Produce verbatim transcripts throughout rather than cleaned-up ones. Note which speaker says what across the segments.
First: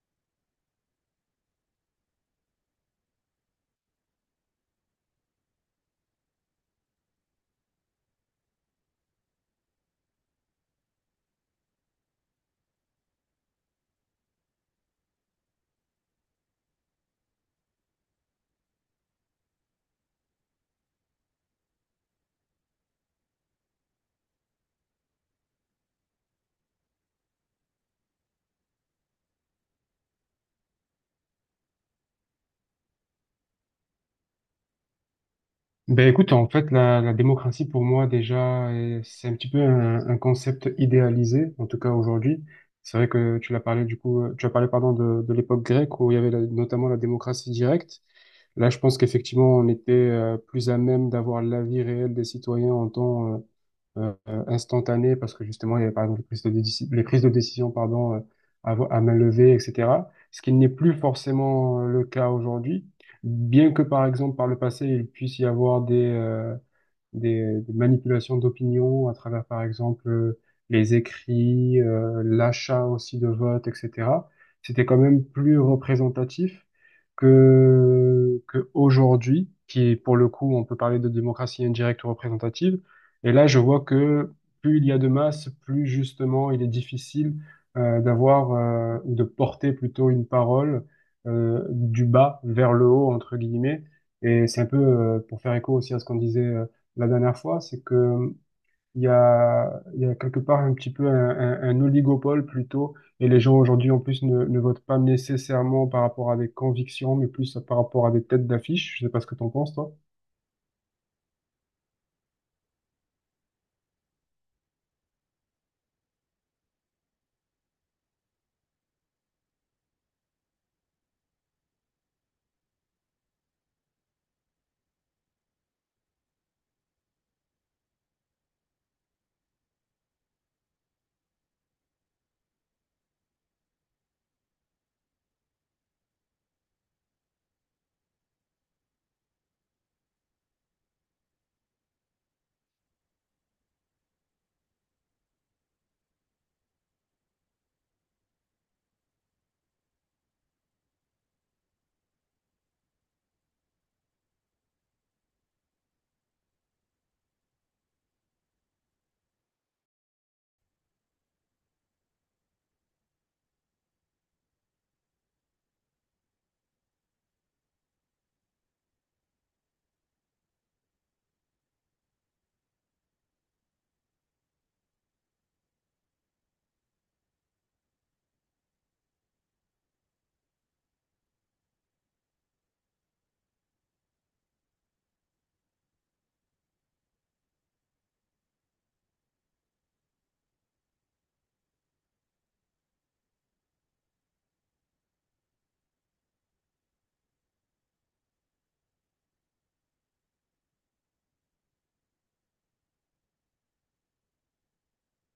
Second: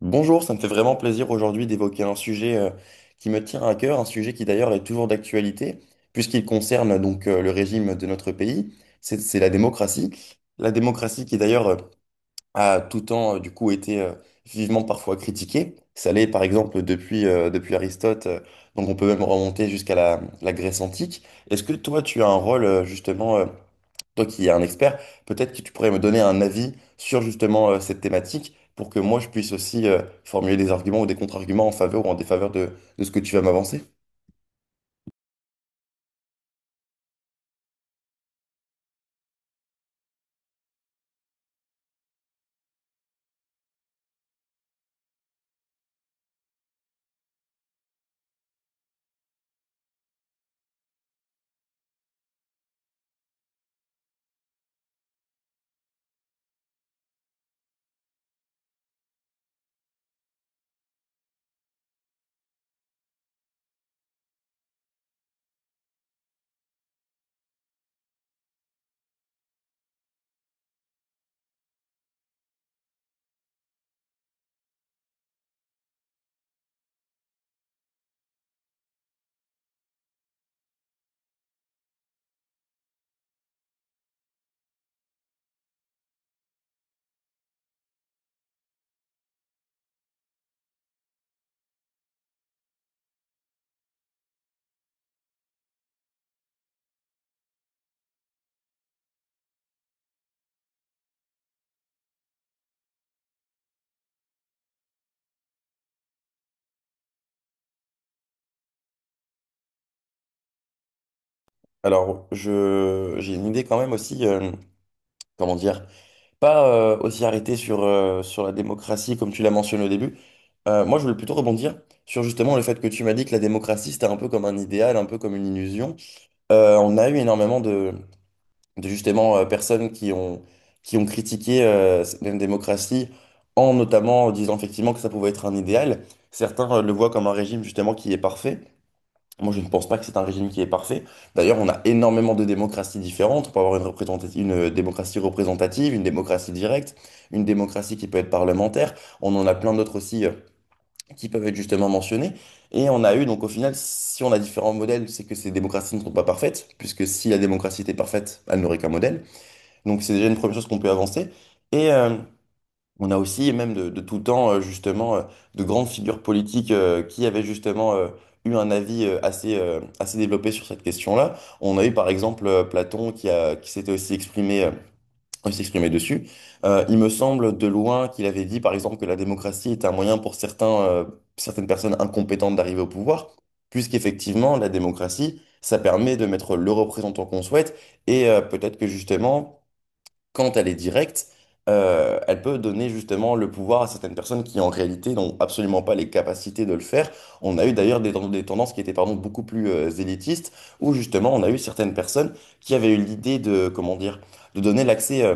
Speaker 1: Bonjour, ça me fait vraiment plaisir aujourd'hui d'évoquer un sujet euh, qui me tient à cœur, un sujet qui d'ailleurs est toujours d'actualité, puisqu'il concerne donc euh, le régime de notre pays, c'est c'est la démocratie. La démocratie qui d'ailleurs euh, a tout temps euh, du coup été euh, vivement parfois critiquée. Ça l'est par exemple depuis, euh, depuis Aristote, euh, donc on peut même remonter jusqu'à la, la Grèce antique. Est-ce que toi tu as un rôle euh, justement euh, toi qui es un expert, peut-être que tu pourrais me donner un avis sur justement euh, cette thématique pour que moi je puisse aussi euh, formuler des arguments ou des contre-arguments en faveur ou en défaveur de, de ce que tu vas m'avancer.
Speaker 2: Ben écoute, en fait, la, la démocratie pour moi déjà, euh, c'est un petit peu un, un concept idéalisé, en tout cas aujourd'hui. C'est vrai que tu l'as parlé du coup, euh, tu as parlé pardon de, de l'époque grecque où il y avait la- notamment la démocratie directe. Là, je pense qu'effectivement, on était euh, plus à même d'avoir l'avis réel des citoyens en temps euh, euh, euh, instantanées parce que justement, il y avait par exemple les prises de, déci- les prises de décision pardon, euh, à, vo- à main levée, et cetera. Ce qui n'est plus forcément euh, le cas aujourd'hui, bien que par exemple par le passé, il puisse y avoir des, euh, des, des manipulations d'opinion à travers, par exemple, euh, les écrits, euh, l'achat aussi de votes, et cetera. C'était quand même plus représentatif que, que aujourd'hui, qui pour le coup, on peut parler de démocratie indirecte ou représentative. Et là, je vois que plus il y a de masse, plus justement il est difficile euh, d'avoir euh, ou de porter plutôt une parole euh, du bas vers le haut, entre guillemets. Et c'est un peu, euh, pour faire écho aussi à ce qu'on disait euh, la dernière fois, c'est que il y a, il y a quelque part un petit peu un, un- un oligopole plutôt, et les gens aujourd'hui en plus ne, ne votent pas nécessairement par rapport à des convictions, mais plus par rapport à des têtes d'affiche. Je sais pas ce que t'en penses, toi.
Speaker 1: Alors, je, j'ai une idée quand même aussi, euh, comment dire, pas euh, aussi arrêtée sur, euh, sur la démocratie comme tu l'as mentionné au début. Euh, moi, je voulais plutôt rebondir sur justement le fait que tu m'as dit que la démocratie, c'était un peu comme un idéal, un peu comme une illusion. Euh, on a eu énormément de, de justement euh, personnes qui ont, qui ont critiqué euh, cette même démocratie en notamment euh, disant effectivement que ça pouvait être un idéal. Certains euh, le voient comme un régime justement qui est parfait. Moi, je ne pense pas que c'est un régime qui est parfait. D'ailleurs, on a énormément de démocraties différentes. On peut avoir une représentati- une euh, démocratie représentative, une démocratie directe, une démocratie qui peut être parlementaire. On en a plein d'autres aussi euh, qui peuvent être justement mentionnés. Et on a eu, donc au final, si on a différents modèles, c'est que ces démocraties ne sont pas parfaites, puisque si la démocratie était parfaite, elle n'aurait qu'un modèle. Donc c'est déjà une première chose qu'on peut avancer. Et euh, on a aussi, même de, de tout temps, euh, justement, euh, de grandes figures politiques euh, qui avaient justement euh, eu un avis euh, assez, euh, assez développé sur cette question-là. On a eu par exemple euh, Platon qui a, qui s'était aussi exprimé, euh, aussi exprimé dessus. Euh, il me semble de loin qu'il avait dit par exemple que la démocratie était un moyen pour certains, euh, certaines personnes incompétentes d'arriver au pouvoir, puisqu'effectivement, la démocratie, ça permet de mettre le représentant qu'on souhaite et euh, peut-être que justement quand elle est directe, euh, elle peut donner justement le pouvoir à certaines personnes qui en réalité n'ont absolument pas les capacités de le faire. On a eu d'ailleurs des, ten- des tendances qui étaient pardon, beaucoup plus euh, élitistes, où justement on a eu certaines personnes qui avaient eu l'idée de, comment dire, de donner l'accès. euh,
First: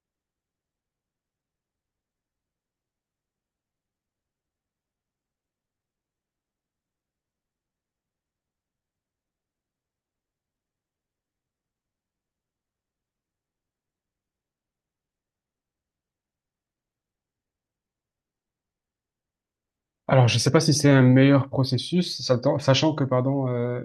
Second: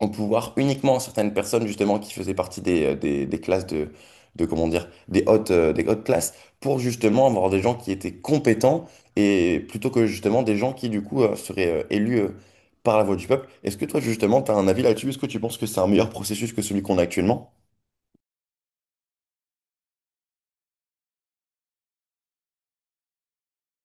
Speaker 1: En pouvoir uniquement à certaines personnes justement qui faisaient partie des, euh, des, des classes de, de comment dire des hautes euh, des hautes classes pour justement avoir des gens qui étaient compétents et plutôt que justement des gens qui du coup euh, seraient euh, élus euh, par la voix du peuple. Est-ce que toi justement tu as un avis là-dessus? Est-ce que tu penses que c'est un meilleur processus que celui qu'on a actuellement?
Speaker 2: Alors, je ne sais pas si c'est un meilleur processus, satan- sachant que, pardon, euh,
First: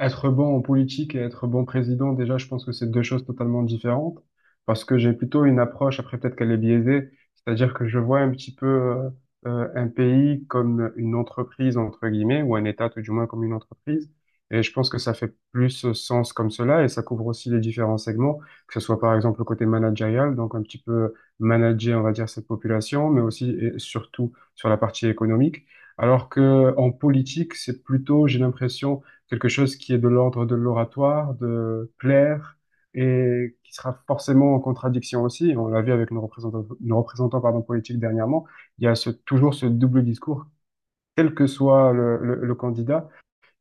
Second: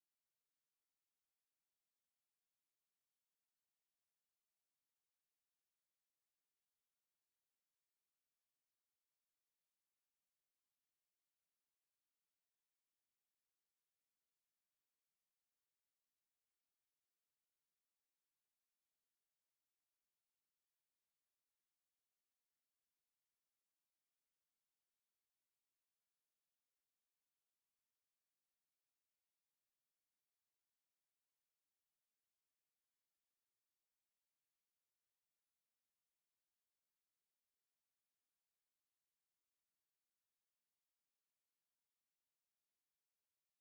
Speaker 2: être bon en politique et être bon président, déjà, je pense que c'est deux choses totalement différentes, parce que j'ai plutôt une approche, après peut-être qu'elle est biaisée, c'est-à-dire que je vois un petit peu euh, euh, un pays comme une entreprise, entre guillemets, ou un État tout du moins comme une entreprise, et je pense que ça fait plus sens comme cela, et ça couvre aussi les différents segments, que ce soit par exemple le côté managérial, donc un petit peu manager, on va dire, cette population, mais aussi et surtout sur la partie économique. Alors que en politique, c'est plutôt, j'ai l'impression, quelque chose qui est de l'ordre de l'oratoire, de plaire, et qui sera forcément en contradiction aussi. On l'a vu avec nos représentants, nos représentants, pardon, politiques dernièrement. Il y a ce- toujours ce double discours, quel que soit le, le- le candidat,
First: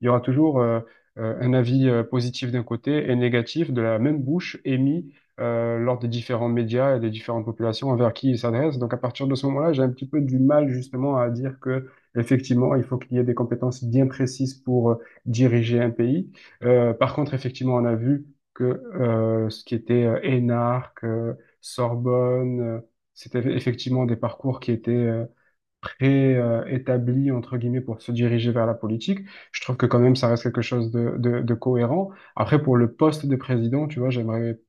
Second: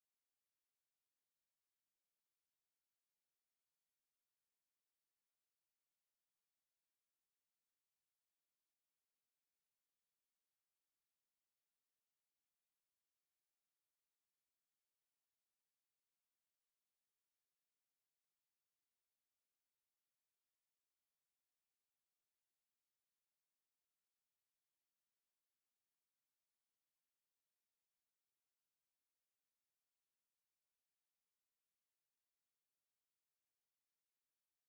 Speaker 2: il y aura toujours euh, euh, un avis euh, positif d'un côté et négatif de la même bouche émis euh, lors des différents médias et des différentes populations envers qui ils s'adressent. Donc à partir de ce moment-là, j'ai un petit peu du mal justement à dire que effectivement, il faut qu'il y ait des compétences bien précises pour euh, diriger un pays. Euh, par contre, effectivement, on a vu que euh, ce qui était euh, énarque, euh, Sorbonne, euh, c'était effectivement des parcours qui étaient euh, pré-établi, entre guillemets, pour se diriger vers la politique. Je trouve que quand même, ça reste quelque chose de, de, de cohérent. Après, pour le poste de président, tu vois, j'aimerais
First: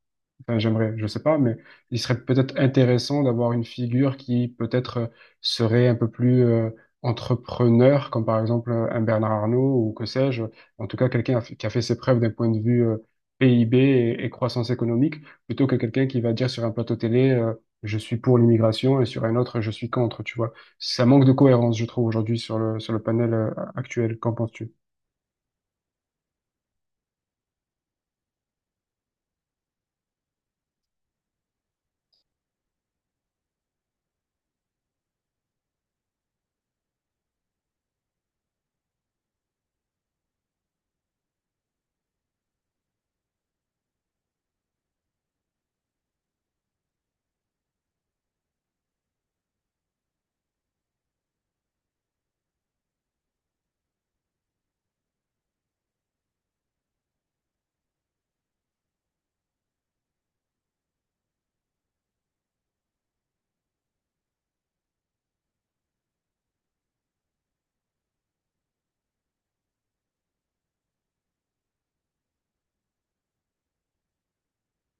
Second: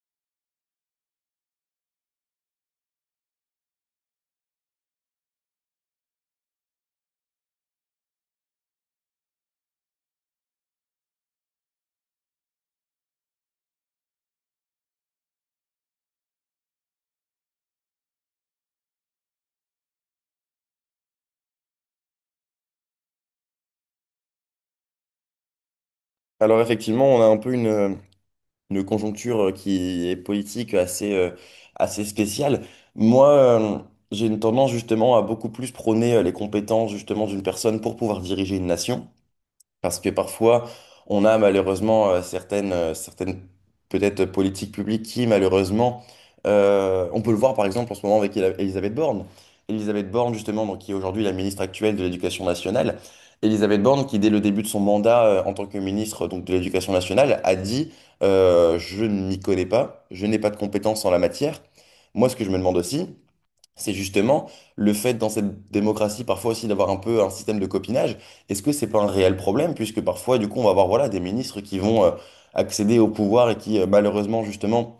Speaker 2: enfin, j'aimerais, je sais pas, mais il serait peut-être intéressant d'avoir une figure qui peut-être euh, serait un peu plus euh, entrepreneur, comme par exemple euh, un Bernard Arnault ou que sais-je. En tout cas, quelqu'un a fait- qui a fait ses preuves d'un point de vue euh, P I B et, et croissance économique, plutôt que quelqu'un qui va dire sur un plateau télé, euh, je suis pour l'immigration et sur un autre, je suis contre, tu vois. Ça manque de cohérence, je trouve, aujourd'hui sur le, sur le panel euh, actuel. Qu'en penses-tu?
Speaker 1: Alors effectivement, on a un peu une, euh, une conjoncture euh, qui est politique euh, assez, euh, assez spéciale. Moi, euh, j'ai une tendance justement à beaucoup plus prôner euh, les compétences justement d'une personne pour pouvoir diriger une nation. Parce que parfois, on a malheureusement euh, certaines, euh, certaines peut-être politiques publiques qui, malheureusement, euh, on peut le voir par exemple en ce moment avec Ela- Elisabeth Borne. Elisabeth Borne, justement, donc, qui est aujourd'hui la ministre actuelle de l'Éducation nationale. Elisabeth Borne, qui dès le début de son mandat euh, en tant que ministre donc, de l'Éducation nationale, a dit euh, Je ne m'y connais pas, je n'ai pas de compétences en la matière. » Moi, ce que je me demande aussi, c'est justement le fait dans cette démocratie parfois aussi d'avoir un peu un système de copinage. Est-ce que c'est pas un réel problème puisque parfois du coup on va avoir voilà des ministres qui vont euh, accéder au pouvoir et qui euh, malheureusement justement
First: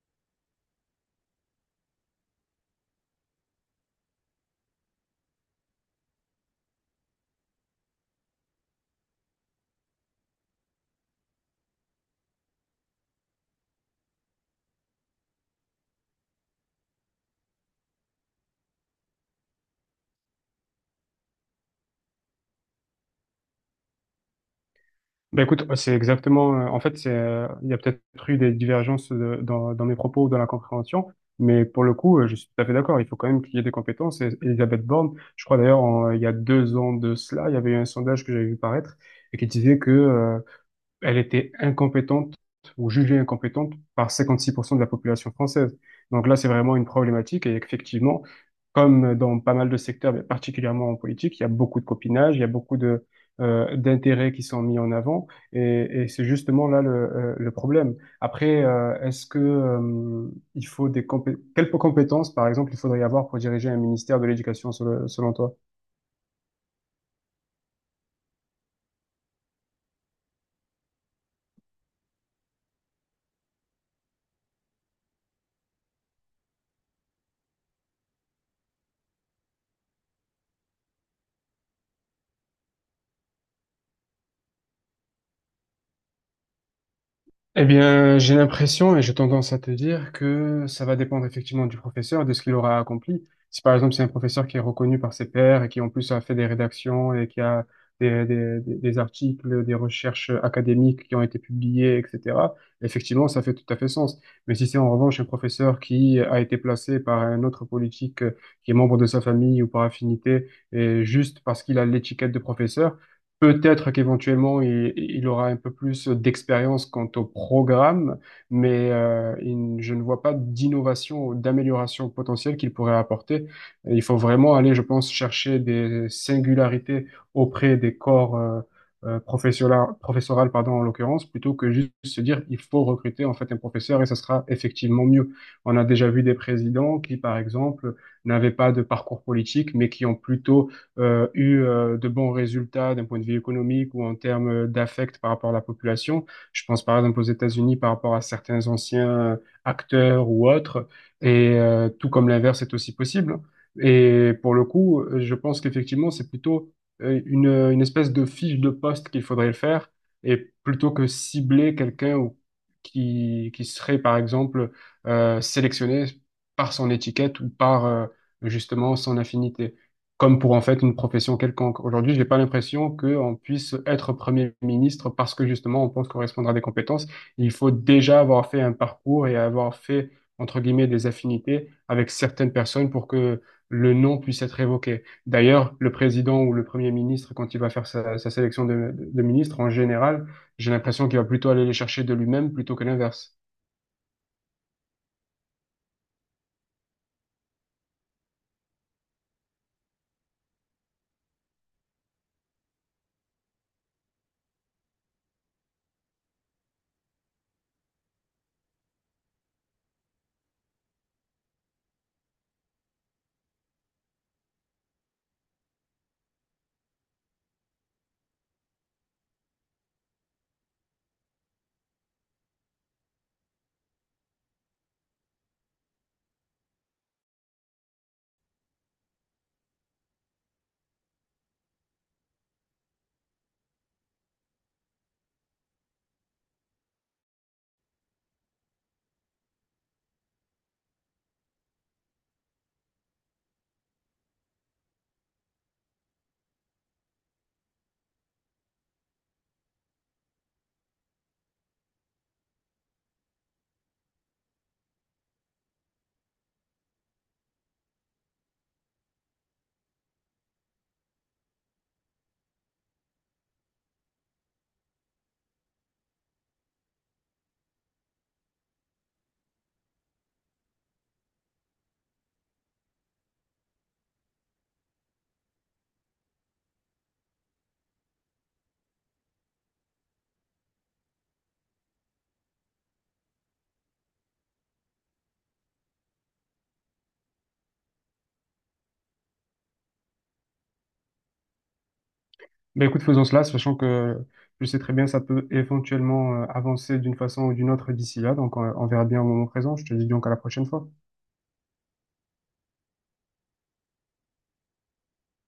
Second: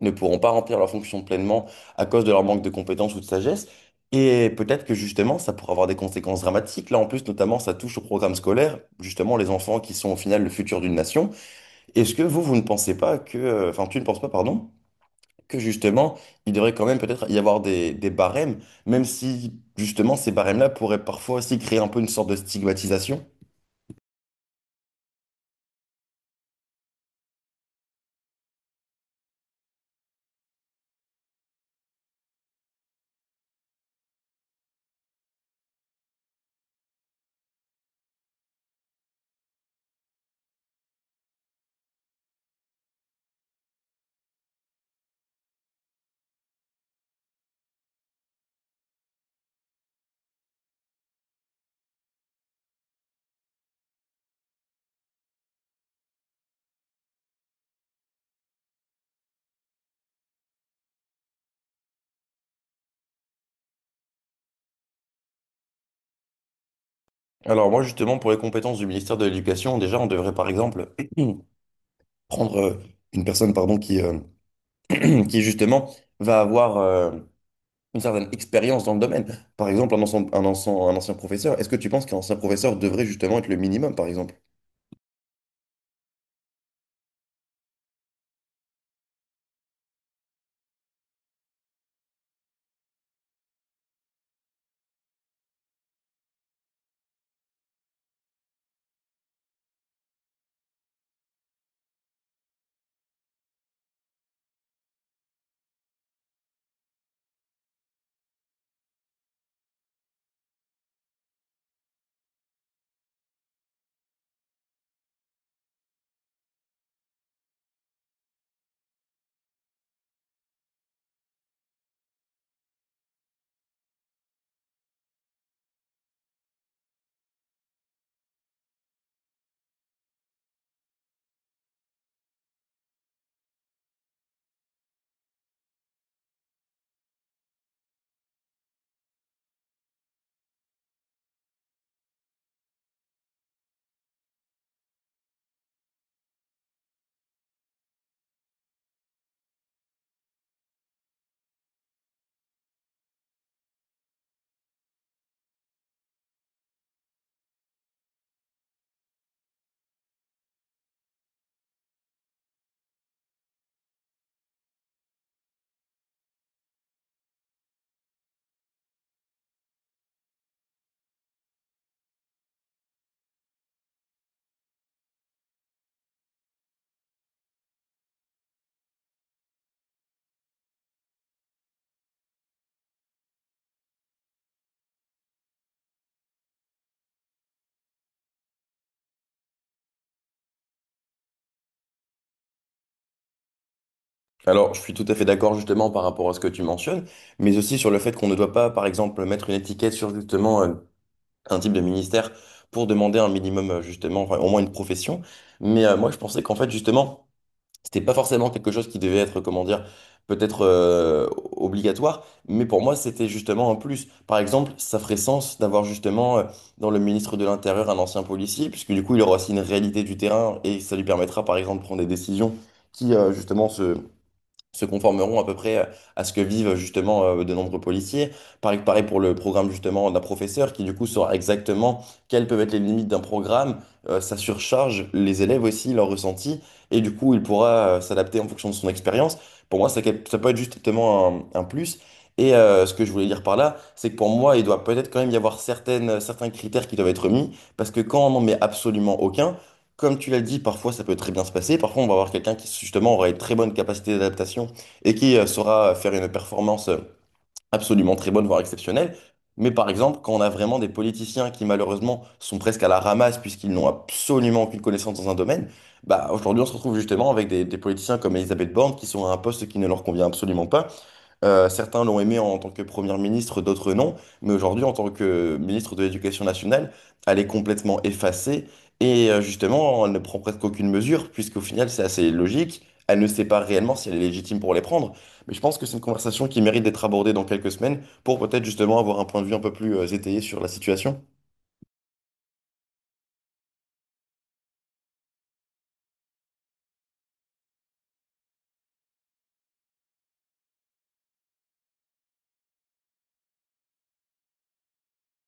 Speaker 1: ne pourront pas remplir leurs fonctions pleinement à cause de leur manque de compétences ou de sagesse. Et peut-être que justement ça pourrait avoir des conséquences dramatiques. Là en plus notamment ça touche au programme scolaire, justement les enfants qui sont au final le futur d'une nation. Est-ce que vous vous ne pensez pas que euh, enfin Tu ne penses pas pardon que justement, il devrait quand même peut-être y avoir des, des barèmes, même si justement ces barèmes-là pourraient parfois aussi créer un peu une sorte de stigmatisation.
Speaker 2: Ben écoute, ouais, c'est exactement. euh, En fait, c'est, euh, il y a peut-être eu des divergences euh, dans, dans mes propos ou dans la compréhension, mais pour le coup, euh, je suis tout à fait d'accord. Il faut quand même qu'il y ait des compétences. Et Elisabeth Borne, je crois d'ailleurs, en- il y a deux ans de cela, il y avait eu un sondage que j'avais vu paraître et qui disait que euh, elle était incompétente ou jugée incompétente par cinquante-six pour cent de la population française. Donc là, c'est vraiment une problématique et effectivement, comme dans pas mal de secteurs, mais particulièrement en politique, il y a beaucoup de copinage, il y a beaucoup de euh, d'intérêts qui sont mis en avant et, et c'est justement là le, euh, le problème. Après, euh, est-ce que euh, il faut des compé- quelles compétences, par exemple, il faudrait avoir pour diriger un ministère de l'éducation selon, selon toi?
Speaker 1: Alors moi justement, pour les compétences du ministère de l'Éducation, déjà on devrait par exemple prendre euh, une personne pardon, qui, euh, qui justement va avoir euh, une certaine expérience dans le domaine. Par exemple, un ancien, un ancien, un ancien professeur, est-ce que tu penses qu'un ancien professeur devrait justement être le minimum, par exemple?
Speaker 2: Eh bien, j'ai l'impression et j'ai tendance à te dire que ça va dépendre effectivement du professeur, de ce qu'il aura accompli. Si par exemple c'est un professeur qui est reconnu par ses pairs et qui en plus a fait des rédactions et qui a des, des, des- des articles, des recherches académiques qui ont été publiées, et cetera, effectivement, ça fait tout à fait sens. Mais si c'est en revanche un professeur qui a été placé par un autre politique euh, qui est membre de sa famille ou par affinité, et juste parce qu'il a l'étiquette de professeur, Peut-être qu'éventuellement, il, il aura un peu plus d'expérience quant au programme, mais euh, il- je ne vois pas d'innovation ou d'amélioration potentielle qu'il pourrait apporter. Il faut vraiment aller, je pense, chercher des singularités auprès des corps euh, euh, professionnels- professoral, pardon, en l'occurrence, plutôt que juste se dire il faut recruter en fait un professeur et ça sera effectivement mieux. On a déjà vu des présidents qui, par exemple, n'avaient pas de parcours politique, mais qui ont plutôt euh, eu euh, de bons résultats d'un point de vue économique ou en termes euh, d'affect par rapport à la population. Je pense par exemple aux États-Unis par rapport à certains anciens euh, acteurs ou autres, et euh, tout comme l'inverse est aussi possible. Et pour le coup, je pense qu'effectivement, c'est plutôt euh, une, une espèce de fiche de poste qu'il faudrait le faire, et plutôt que cibler quelqu'un ou qui, qui serait, par exemple, euh, sélectionné par son étiquette ou par euh, justement son affinité comme pour en fait une profession quelconque. Aujourd'hui, je n'ai pas l'impression qu'on puisse être Premier ministre parce que justement on pense correspondre à des compétences. Il faut déjà avoir fait un parcours et avoir fait, entre guillemets, des affinités avec certaines personnes pour que le nom puisse être évoqué. D'ailleurs, le président ou le Premier ministre, quand il va faire sa, sa sélection de, de, ministres, en général, j'ai l'impression qu'il va plutôt aller les chercher de lui-même plutôt que l'inverse.
Speaker 1: Alors, je suis tout à fait d'accord justement par rapport à ce que tu mentionnes, mais aussi sur le fait qu'on ne doit pas, par exemple, mettre une étiquette sur justement euh, un type de ministère pour demander un minimum euh, justement, enfin, au moins une profession. Mais euh, moi, je pensais qu'en fait, justement, c'était pas forcément quelque chose qui devait être, comment dire, peut-être euh, obligatoire, mais pour moi, c'était justement un plus. Par exemple, ça ferait sens d'avoir justement euh, dans le ministre de l'Intérieur un ancien policier, puisque du coup, il aura aussi une réalité du terrain et ça lui permettra, par exemple, de prendre des décisions qui, euh, justement, se, se conformeront à peu près euh, à ce que vivent justement euh, de nombreux policiers. Pareil, pareil pour le programme justement d'un professeur qui du coup saura exactement quelles peuvent être les limites d'un programme, euh, ça surcharge les élèves aussi, leurs ressentis, et du coup il pourra euh, s'adapter en fonction de son expérience. Pour moi, ça, ça peut être justement un, un plus. Et euh, ce que je voulais dire par là, c'est que pour moi, il doit peut-être quand même y avoir certaines, certains critères qui doivent être mis, parce que quand on n'en met absolument aucun, comme tu l'as dit, parfois ça peut très bien se passer. Parfois, on va avoir quelqu'un qui justement aura une très bonne capacité d'adaptation et qui euh, saura faire une performance euh, absolument très bonne, voire exceptionnelle. Mais par exemple, quand on a vraiment des politiciens qui malheureusement sont presque à la ramasse puisqu'ils n'ont absolument aucune connaissance dans un domaine, bah aujourd'hui on se retrouve justement avec des, des politiciens comme Elisabeth Borne qui sont à un poste qui ne leur convient absolument pas. Euh, certains l'ont aimé en tant que Premier ministre, d'autres non. Mais aujourd'hui, en tant que ministre de l'Éducation nationale, elle est complètement effacée. Et euh, justement, elle ne prend presque aucune mesure, puisqu'au final, c'est assez logique. Elle ne sait pas réellement si elle est légitime pour les prendre. Mais je pense que c'est une conversation qui mérite d'être abordée dans quelques semaines pour peut-être justement avoir un point de vue un peu plus euh, étayé sur la situation.
Speaker 2: Ben écoute, faisons cela, sachant que je sais très bien ça peut éventuellement euh, avancer d'une façon ou d'une autre d'ici là. Donc, on, on verra bien au moment présent. Je te dis donc à la prochaine fois.